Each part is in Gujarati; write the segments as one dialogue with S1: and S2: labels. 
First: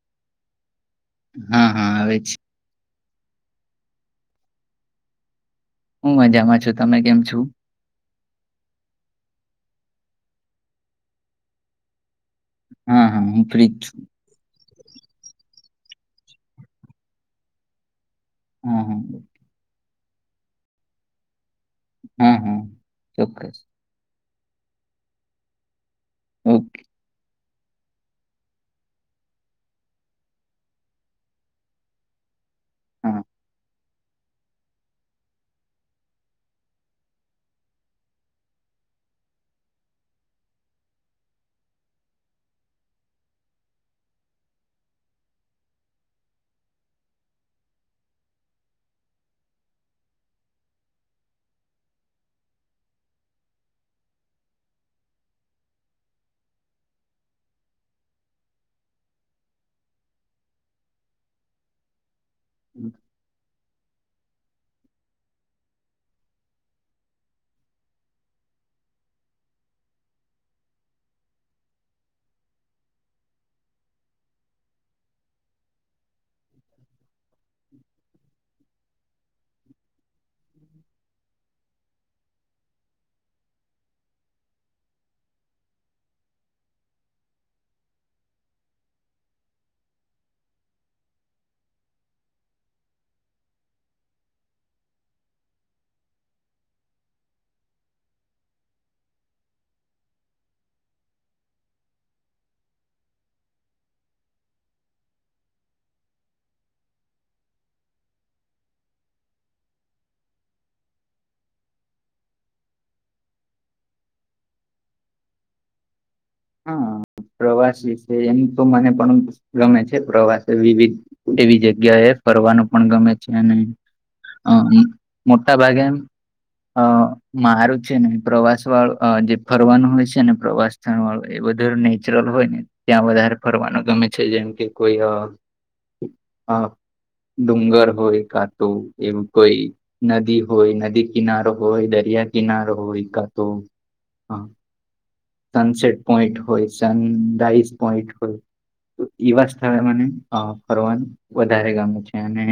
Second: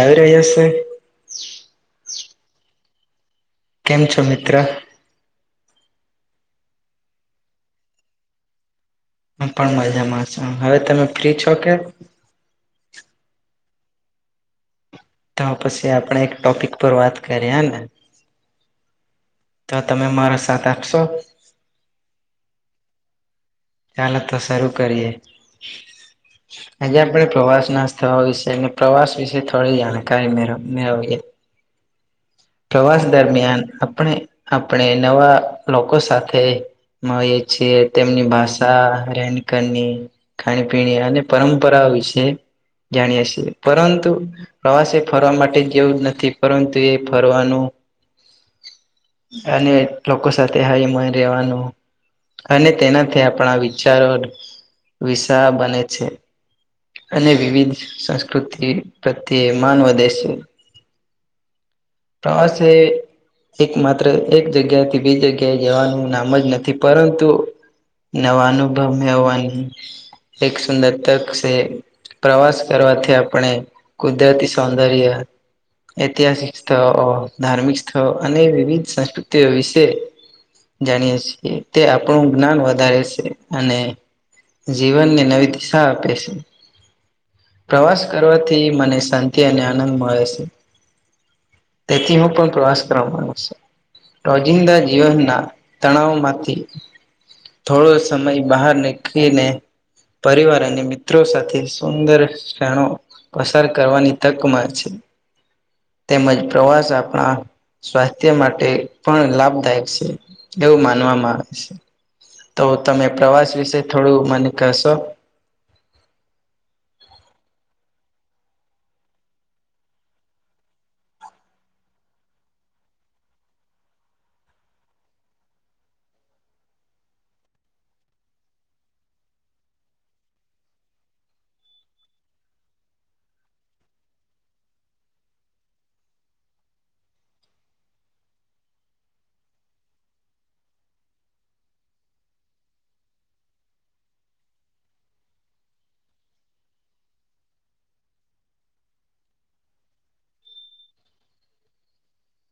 S1: એવરેજ હશે.
S2: હા-હા આવે જ.
S1: કેમ છો મિત્ર?
S2: હું મજામાં છું. તમે કેમ છું?
S1: હ પણ મજામાં છું. હવે તમે ફ્રી છો કે.
S2: હા-હા હું ફ્રીજ છું.
S1: તો પછી આપણે એક ટોપિક પર વાત કરીએ હને.
S2: હા-હા.
S1: તો તમે મારો સાથ આપશો.
S2: હા-હા ચોક્કસ.
S1: ચાલો તો શરૂ કરીએ.
S2: ઓ
S1: આજે આપણે પ્રવાસના સ્થળો વિશે ને પ્રવાસ વિશે થોડી જાણકારી મેળ મેળવીએ. [inaudible] પ્રવાસ
S2: હા
S1: દરમિયાન આપણે આપણે નવા લોકો સાથે મળીયે છીએ તેમની ભાષા ભાસા, રહેણી કરણી, ખાણી પીણી અને પરંપરાઓ વિશે જાણીયે છે પરંતુ પ્રવાસ એ ફરવા માટે જેવું જ નથી પરંતુ એ ફરવાનું અને લોકો સાથે હળીમળીને રેવાનું અને તેનાથી આપ આપણા વિચારો વિશાળ બને છે. અને વિવિધ સંસ્કૃતિ પ્રત્યે માન વધે છે. ત એક માત્ર એક જગ્યા થી બી જગ્યાએ જવાનું નામ જ નથી, પરંતુ નવા અનુભવ મેળવવાની એક સુંદર તક છે. પ્રવાસ કરવાથી આપણે કુદરતી સૌંદર્ય, ઐતિહાસિક સ્થળો, ધાર્મિક સ્થળ અને વિવિધ સંસ્કૃતિઓ વિશે જાણીએ છીએ તે આપણું જ્ઞાન વધારે છે અને જીવનને નવી દિશા આપે છે. પ્રવાસ કરવાથી મને શાંતિ અને આનંદ મળે છે. તેથી હું પણ પ્રવાસ કરવા માગું છું. રોજિંદા જીવનના તણાવ માંથી થોડો સમય બહાર નીકળીને. પરિવાર અને મિત્રો સાથે સુંદર ક્ષણો પસાર કરવાની તકમાં છે. તેમજ પ્રવાસ આપણા સ્વાસ્થ્ય માટે પણ લાભદાયક છે, એવું માનવામાં આવે છે. તો તમે પ્રવાસ વિશે થોડું મને કહેશો?
S2: હા, પ્રવાસી છે એમ તો મને પણ ગમે છે. પ્રવાસે વિવિધ એવી જગ્યા એ ફરવાનું પણ ગમે છે અને હ, મોટા ભાગે અ મારું છે ને, પ્રવાસ વાળું, જે ફરવાનું હોય છે ને, પ્રવાસ સ્થળ વાળું એ બધું નેચરલ હોય ને, ત્યાં વધારે ફરવાનું ગમે છે, જેમ કે કોઈ હા, ડુંગર હોય, કા તો એવું કંઈ. નદી હોય, નદી કિનારો હોય, દરિયા કિનારો હોય, કા તો. સનસેટ પોઈન્ટ હોય, સનરાઈઝ પોઈન્ટ હોય. એવા સ્થળે મને ફરવાનું વધારે ગમે છે, અને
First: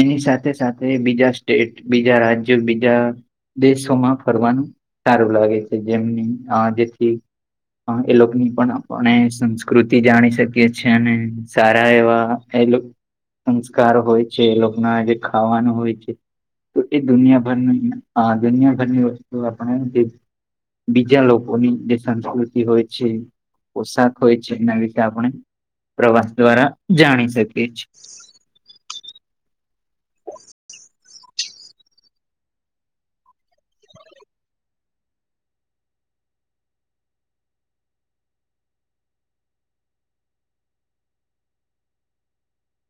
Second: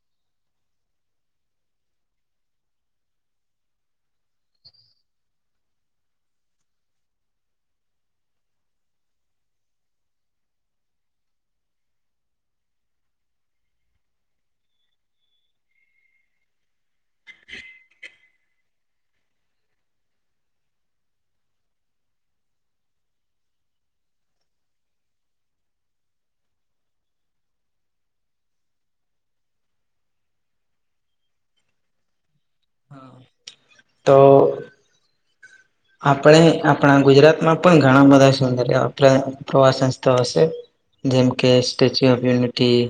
S2: એની સાથે સાથે, બીજા સ્ટેટ, બીજા રાજ્ય, બીજા દેશોમાં ફરવાનું સારું લાગે છે, જેમની જેથી એ લોકોની પણ આપણે સંસ્કૃતિ જાણી શકીએ છીએ, અને સારા એવા એ સંસ્કાર હોય છે, એ લોકો ના આજે ખાવાનું હોય છે. તો એ દુનિયાભરની દુનિયાભરની વસ્તુ આપણે જે બીજા લોકોની જે સંસ્કૃતિ હોય છે, પોશાક હોય છે, એના રીતે આપણે પ્રવાસ દ્વારા જાણી શકીએ છીએ.
S1: તો આપણે આપણા ગુજરાતમાં પણ ઘણા બધા સુંદર પ્રવાસન સ્થળો છે. જેમ કે સ્ટેચ્યુ ઓફ યુનિટી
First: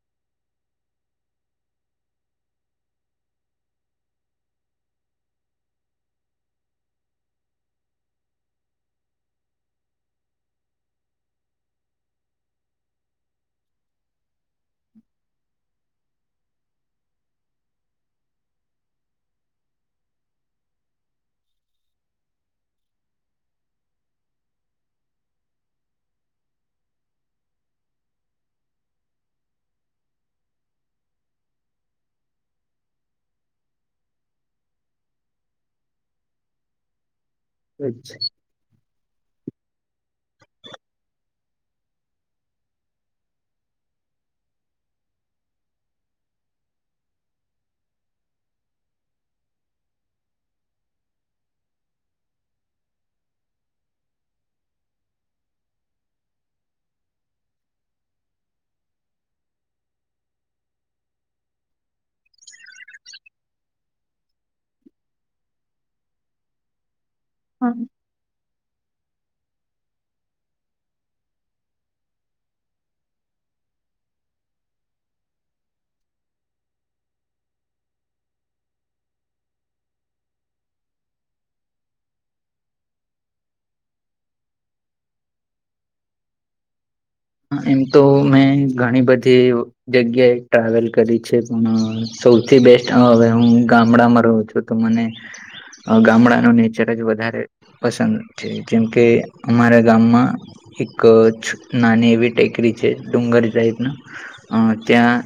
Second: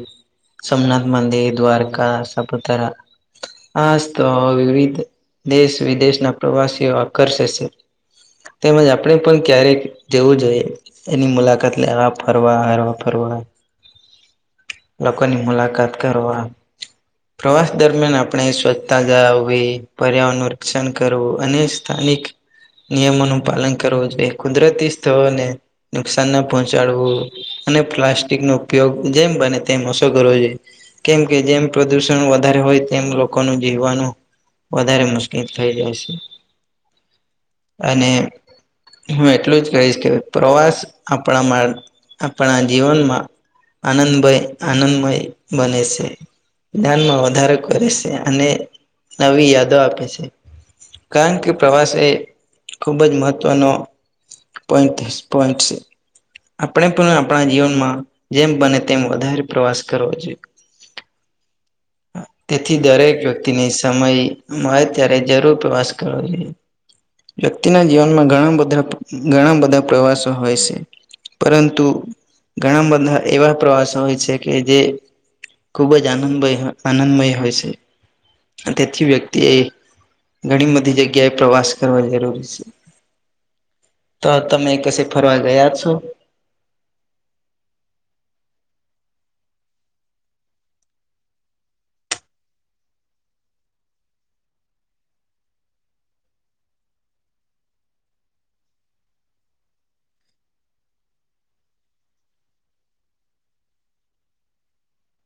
S1: સોમનાથ મંદિ, ર દ્વારકા, સાપુતારા. હા, જ તો વિવિધ દેશ-વિદેશના પ્રવાસીઓ આકર્ષે છે. તેમજ આપણે પણ ક્યારેક જવું જોઈએ. એની મુલાકાત લેવા, ફરવા, હરવા-ફરવા. લોકોની મુલાકાત કરવા. પ્રવાસ દરમિયાન, આપણે સ્વચ્છતા જાળવવી, પર્યાવરણનું રક્ષણ કરવું, અને સ્થાનિક નિયમોનું પાલન કરવું જોઈએ, કુદરતી સ્થળોને. નુકસાન ના પહોંચાડવું, અને પ્લાસ્ટિક નો ઉપયોગ, જેમ બને તેમનું શું કરવું જુએ, કેમ કે, જેમ પ્રદુષણ વધારે હોય, તેમ લોકોનું જીવવાનું. વધારે મુશ્કિલ થઈ જાય છે, અને હું એટલું જ કહીશ કે, પ્રવાસ આપણામાં આપણા જીવનમાં આનંદભાય આનંદમય બને સે. જ્ઞાનમાં વધારો કરે સે, અને નવી યાદો આપે છે. કારણ કે પ્રવાસ એ ખૂબ જ મહત્ત્વનો [unintelligible] આપણે પણ આપણા જીવનમાં જેમ બને તેમ વધારે પ્રવાસ કરવો જુય તેથી દરેક વ્યક્તિની સમય મળે ત્યારે જરૂર પ્રવાસ કરવો જોઈએ. વ્યક્તિના જીવનમાં ઘણાબધા ઘણા બધા પ્રવાસો હોય સે. પરંતુ ઘણા બધા એવા પ્રવાસો હોય છે કે જે ખુબ જ આનંદભય આનંદમય હોય સે તેથી વ્યક્તિ એ ઘણી બધી જગ્યાએ પ્રવાસ કરવા જરૂરી સે તો તમે કશે ફરવા ગયા છો?
S2: એમ તો મેં ઘણી બધી ઓ. જગ્યાએ ટ્રાવેલ કરી છે પણ સૌથી બેસ્ટ હવે હું ગામડામાં રહું છું તો મને ગામડાનું નેચર જ વધારે પસંદ છે જેમકે અમારા ગામમાં એક છો નાની એવી એવી ટેકરી છે ડુંગર ટાઈપના અ ત્યાં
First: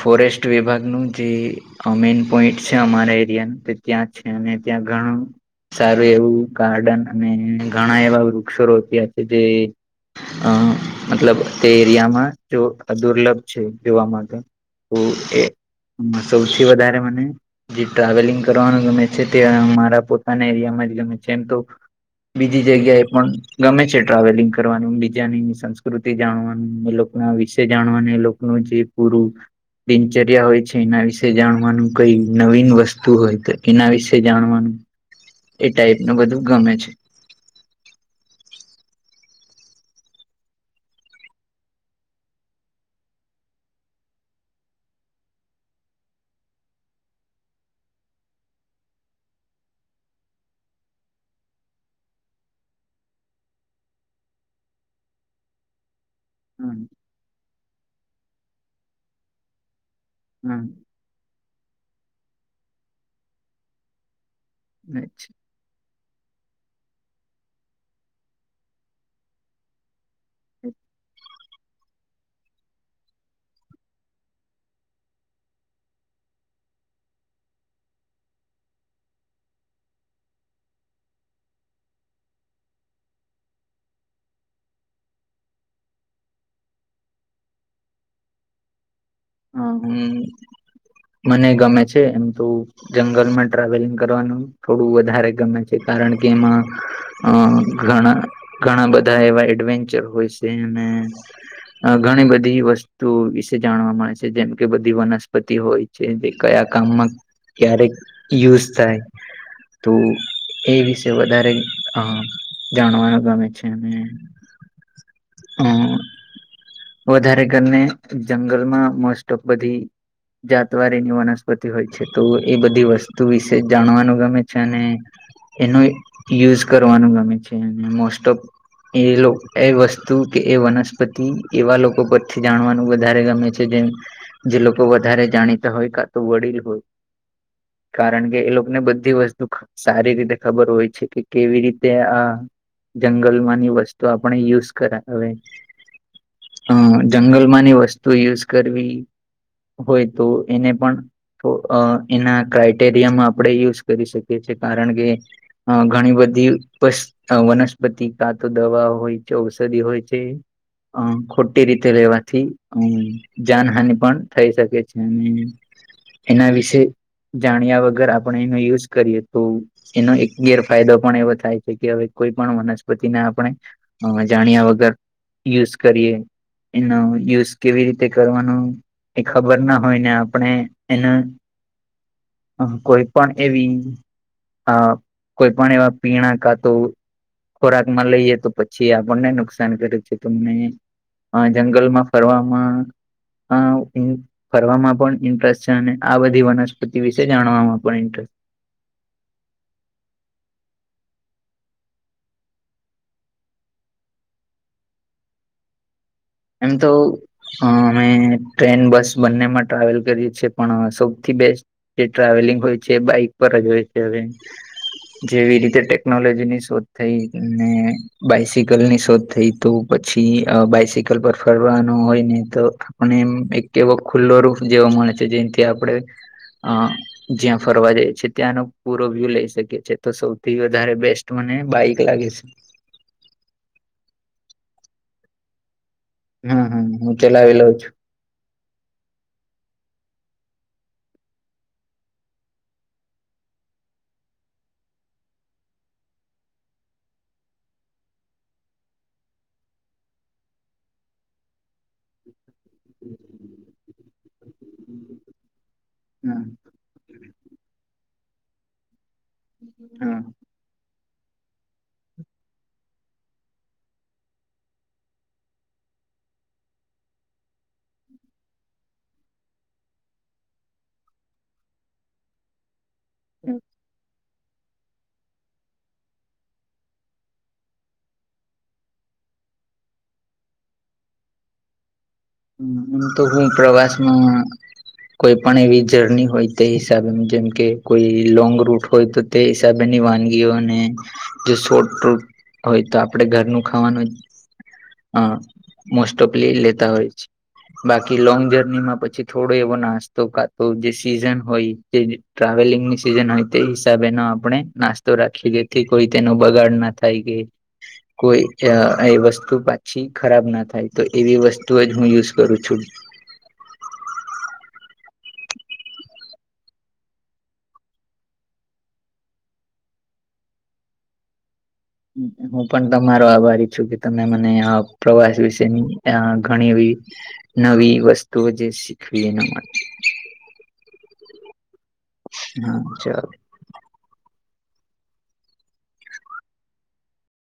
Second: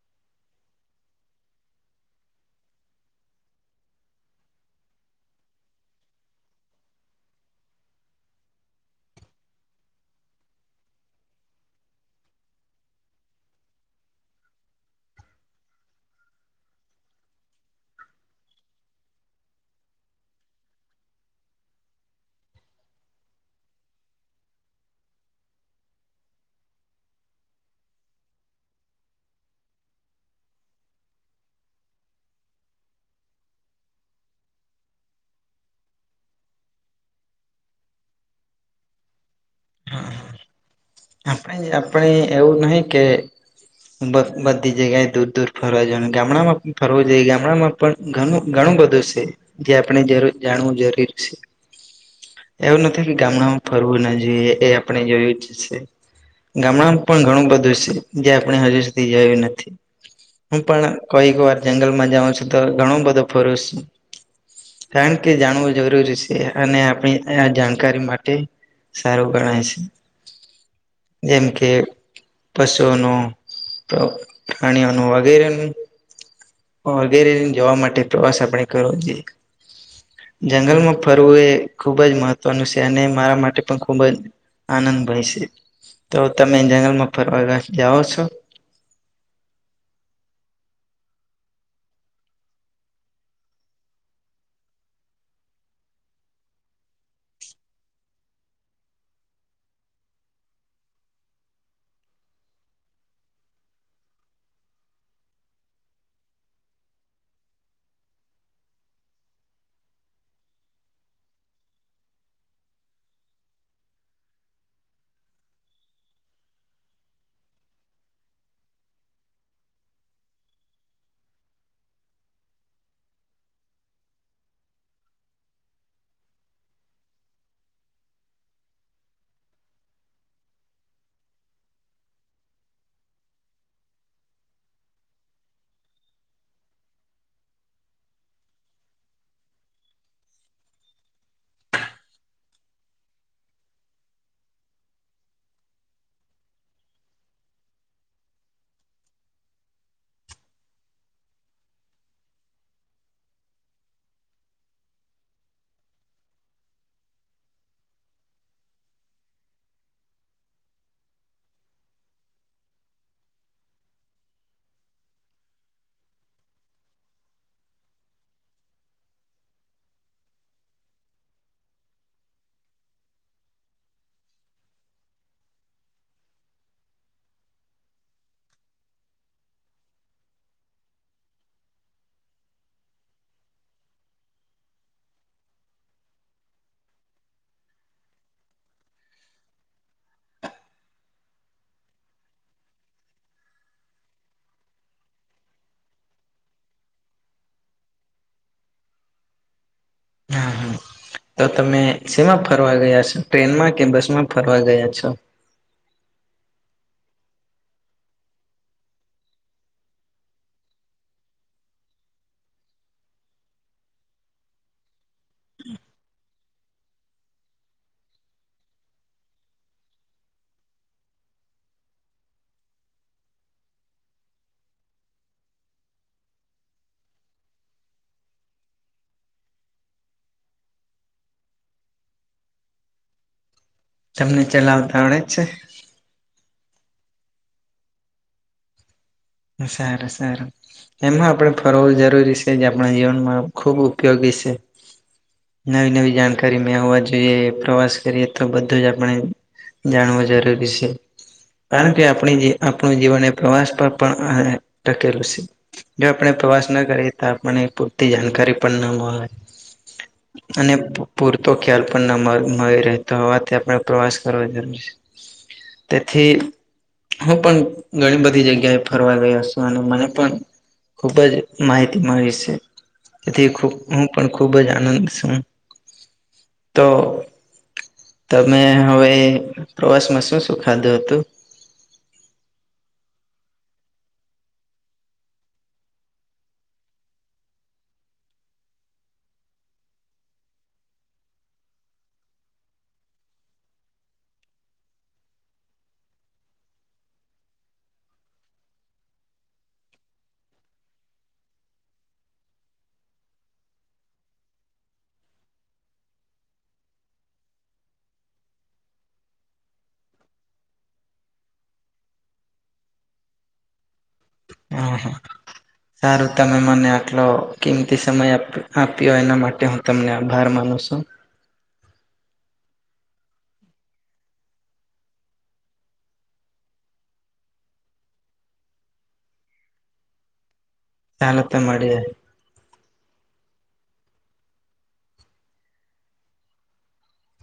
S2: ફોરેસ્ટ વિભાગનું જે આ મેન પોઈન્ટ છે અમારા એરિયાનું ત્યાં છે અને ત્યાં ઘણું સારું એવું ગાર્ડન અને ઘણા એવા વૃક્ષ રોપયા છે જે અ મતલબ તે એરિયામાં જો દુર્લભ છે જોવા માટે તો એ સૌથી વધારે મને જે ટ્રાવેલિંગ કરવાનું ગમે છે તે અમારા પોતાને એરિયામાં જ ગમે છે એમ તો બીજી જગ્યા એ પણ ગમે છે ટ્રાવેલિંગ કરવાનું બિ ત્યાંની સંસ્કૃતિ જાણવાનું એ લોક ના વિષે જાણવાનું એ લોકોનું જે પૂરું દિનચર્યા હોય છે એના વિશે જાણવાનું કઈ નવીન વસ્તુ હોય તે એના વિશે જાણવાનું એ ટાઈપ નુ બધું ગમે છે.
S1: આપણે આપળે એવું નહીં કે બ બધી જગ્યાએ દૂર દૂર ફરવા જાવાનું ગામડામાં પણ ફરવાું જુઈએ, ગામડામાં પણ ઘણું ઘણું બધું સે જે આપણે જરૂર જાણવું જરૂરી સે. એવું નથી ગામડામાં ફરવું ના જોઈએ એ આપણે જોયું જ છે.
S2: હમ
S1: ગામડામાં પણ ઘણું બધું સે જે આપણે હજુ સુધી જોયું નથી, હું
S2: હમ
S1: પણ કોઈક વાર જંગલમાં જાઉ છું તો ઘણું બધું ફરું સુ કરણ કે જાણવું જરૂરી સે કે અને આપણી આ જાણકારી માટે સારું ગણાય સે જેમ કે પશુઓનું પ્ર પ્રાણીઓનું વગેરેનું વગેરે જવા માટે પ્રવાસ આપણે કરવો જોઈએ. જંગલમાં ફરવું એ ખૂબ જ મહત્વનું સે અને મારા માટે પણ ખૂબ જ આનંદભાય સે, તો તમે જંગલમાં ફરવા જાઓ છો?
S2: હા હમ્મ મને ગમે છે એમ તો જંગલમાં ટ્રાવેલિંગ કરવાનું થોડું વધારે ગમે છે કારણ કે એમાં અ ઘણા ઘણા બધા એવા એડવેન્ચર હોય સે અને અ ઘણી બધી વસ્તુ વિશે જાણવા મળે છે જેમ કે બધી વનસ્પતિ હોય છે જે કયા કામમાં ક્યારેક યુઝ થાય તો એ વિશે વધારે અ જાણવા ગમે છે અને અ વધારે કરીને જંગલમાં મો બધી જાતવારીની વનસ્પતિ હોય છે તો એ બધી વસ્તુ વિશે જાણવાનું ગમે છે અને એનો યુઝ કરવાનું ગમે છે અને મોસ્ટ ઓફ એ એ વસ્તુ કે એ વનસ્પતિ એવા લોકો પરથી જાણવાનું વધારે ગમે છે જેમ જે લોકો વધારે જાણીતા હોય કા તો વડીલ હોય કારણ કે એ લોકો ને બધી વસ્તુ સારી રીતે ખબર હોય છે, કે કેવી રીતે આ જંગલમાંની વસ્તુ આપણે યુઝ કરાવે, હ જંગલ માંની વસ્તુ યુઝ કરવી હોય તો એને પણ, તો એના ક્રાઈટેરિયામાં આપણે યુઝ કરી શકીએ છીએ. કારણ કે અ ઘણી બધી વસ વનસ્પતિ કા તો દવા હોય છે. ઔષધિ હોય છે. અમ ખોટી રીતે લેવાથી, અ જાનહાની પણ થઈ શકે છે. અને એના વિશે જાણ્યા વગર આપણે એનો યુઝ કરીએ તો-' એનો એક ગેરફાયદો પણ એવો થાય છે કે, હવે કોઈ પણ વનસ્પતિને આપણે અ જાણ્યા વગર યુઝ કરીએ. એનો યુઝ કેવી રીતે કરવાનો? એ ખબર ના હોય ને આપણે એના કોઈ પણ એવી અ કોઈ પણ એવા પીણા કા તો ખોરાક માં લઈએ તો પછી આપણને નુકસાન કરે છે. તમને હ જંગલમાં ફરવામાં અ ફરવામાં પણ ઇન્ટરેસ્ટ છે. અને આ બધી વનસ્પતિ વિશે જાણવામાં પણ ઇન્ટરેસ્ટ છે.
S1: હા હા તો તમે શેમાં ફરવા ગયા છો? ટ્રેનમાં કે બસમાં ફરવા ગયા છો?
S2: એમ તો અ અમે ટ્રેન બસ બંનેમાં ટ્રાવેલ કરીએ છીએ, પણ સૌથી બેસ્ટ જે ટ્રાવેલિંગ હોય છે. બાઈક પર જ હોય છે. હવે જેવી રીતે ટેકનોલોજી ની શોધ થઈ ને બાાયસિકલ ની શોધ થઈ તો પછી બાાયસિક પર ફરવાનો હોયને તો મને એમ એક એવો ખુલ્લો રૂમ જેવો મળે છે. જેથી આપણે હ જ્યાં ફરવા જાય છે ત્યાંનો પૂરો વ્યૂ લઇ શકીએ છે તો સૌથી વધારે બેસ્ટ મને બાઈક લાગે છે.
S1: તમને ચલાવતા આવડે છે?
S2: હમ હમ હું ચલાવી લઉ છું.
S1: સારુ સારુ એમાં આપણે ફરવું જરૂરી છે. જે આપણા જીવનમાં ખૂબ ઉપયોગી છે. નવી નવી જાણકારી મે હોવા જોઈએ પ્રવાસ કરીએ તો બધું જ આપણે જાણવો જરૂરી છે કારણ કે, આપણી જે આપણું જીવન એ પ્રવાસપ ટકેલું છે. જો આપણે
S2: હા
S1: પ્રવાસ ના કરીએ તો આપણે પો તે જાણકારી પણ ન મળે.
S2: હા
S1: અને પુ પૂરતો ખ્યાલ પણ ના મ મળી રહેતો હોવાથી આપણે પ્રવાસ કરવા જરૂરી છે તેથી હું પણ ઘણી બધી જગ્યાએ ફરવા ગયો છુ અને મને પણ ખુબ જ માહિતી મળી છે. તેથી ખબ હું પણ ખુબ જ આનંદ છું. તો તમે હવે પ્રવાસમાં શું શું ખાધું હતું?
S2: એમ તો હું પ્રવાસમાં કોઈ પણ એવી જર્ની હોય તે હિસાબે જેમ કે કોઈ લોંગ રૂટ હોય તો તે હિસાબેની વાનગીઓને જો શોર્ટ રુટ હોય તો આપણે ઘરનું ખાવાનું. હ મોસ્ટ ઓફલી લેતા હોય છે. બાકી લોંગ જર્નીમાં પછી થોડો એવો નાસ્તો કાતો જે સીઝન હોય. તે ટ્રાવેલિંગની સિઝન હોય તે હિસાબે ન આપણે નાસ્તો રાખી દે કોઈ તેનો બગાડ ના. થઈ ગઈ. કોઈ અહ એ વસ્તુ પાછી ખરાબ ના થાય તો એવી વસ્તુ જ હું યુઝ કરું છું.
S1: હા, હા. સારું તમે મને આટલો કિંમતી સમય આપ આપ્યો એના માટે હું તમને આભાર માનું સું.
S2: હું પણ તમારો આભારી છું કે તમે મને આ પ્રવાસ વિશેની અહ ઘણી એવી નવી વસ્તુઓ જે શીખવી એને માટે.
S1: ચાલો તો મળીએ.
S2: હા ચાલો.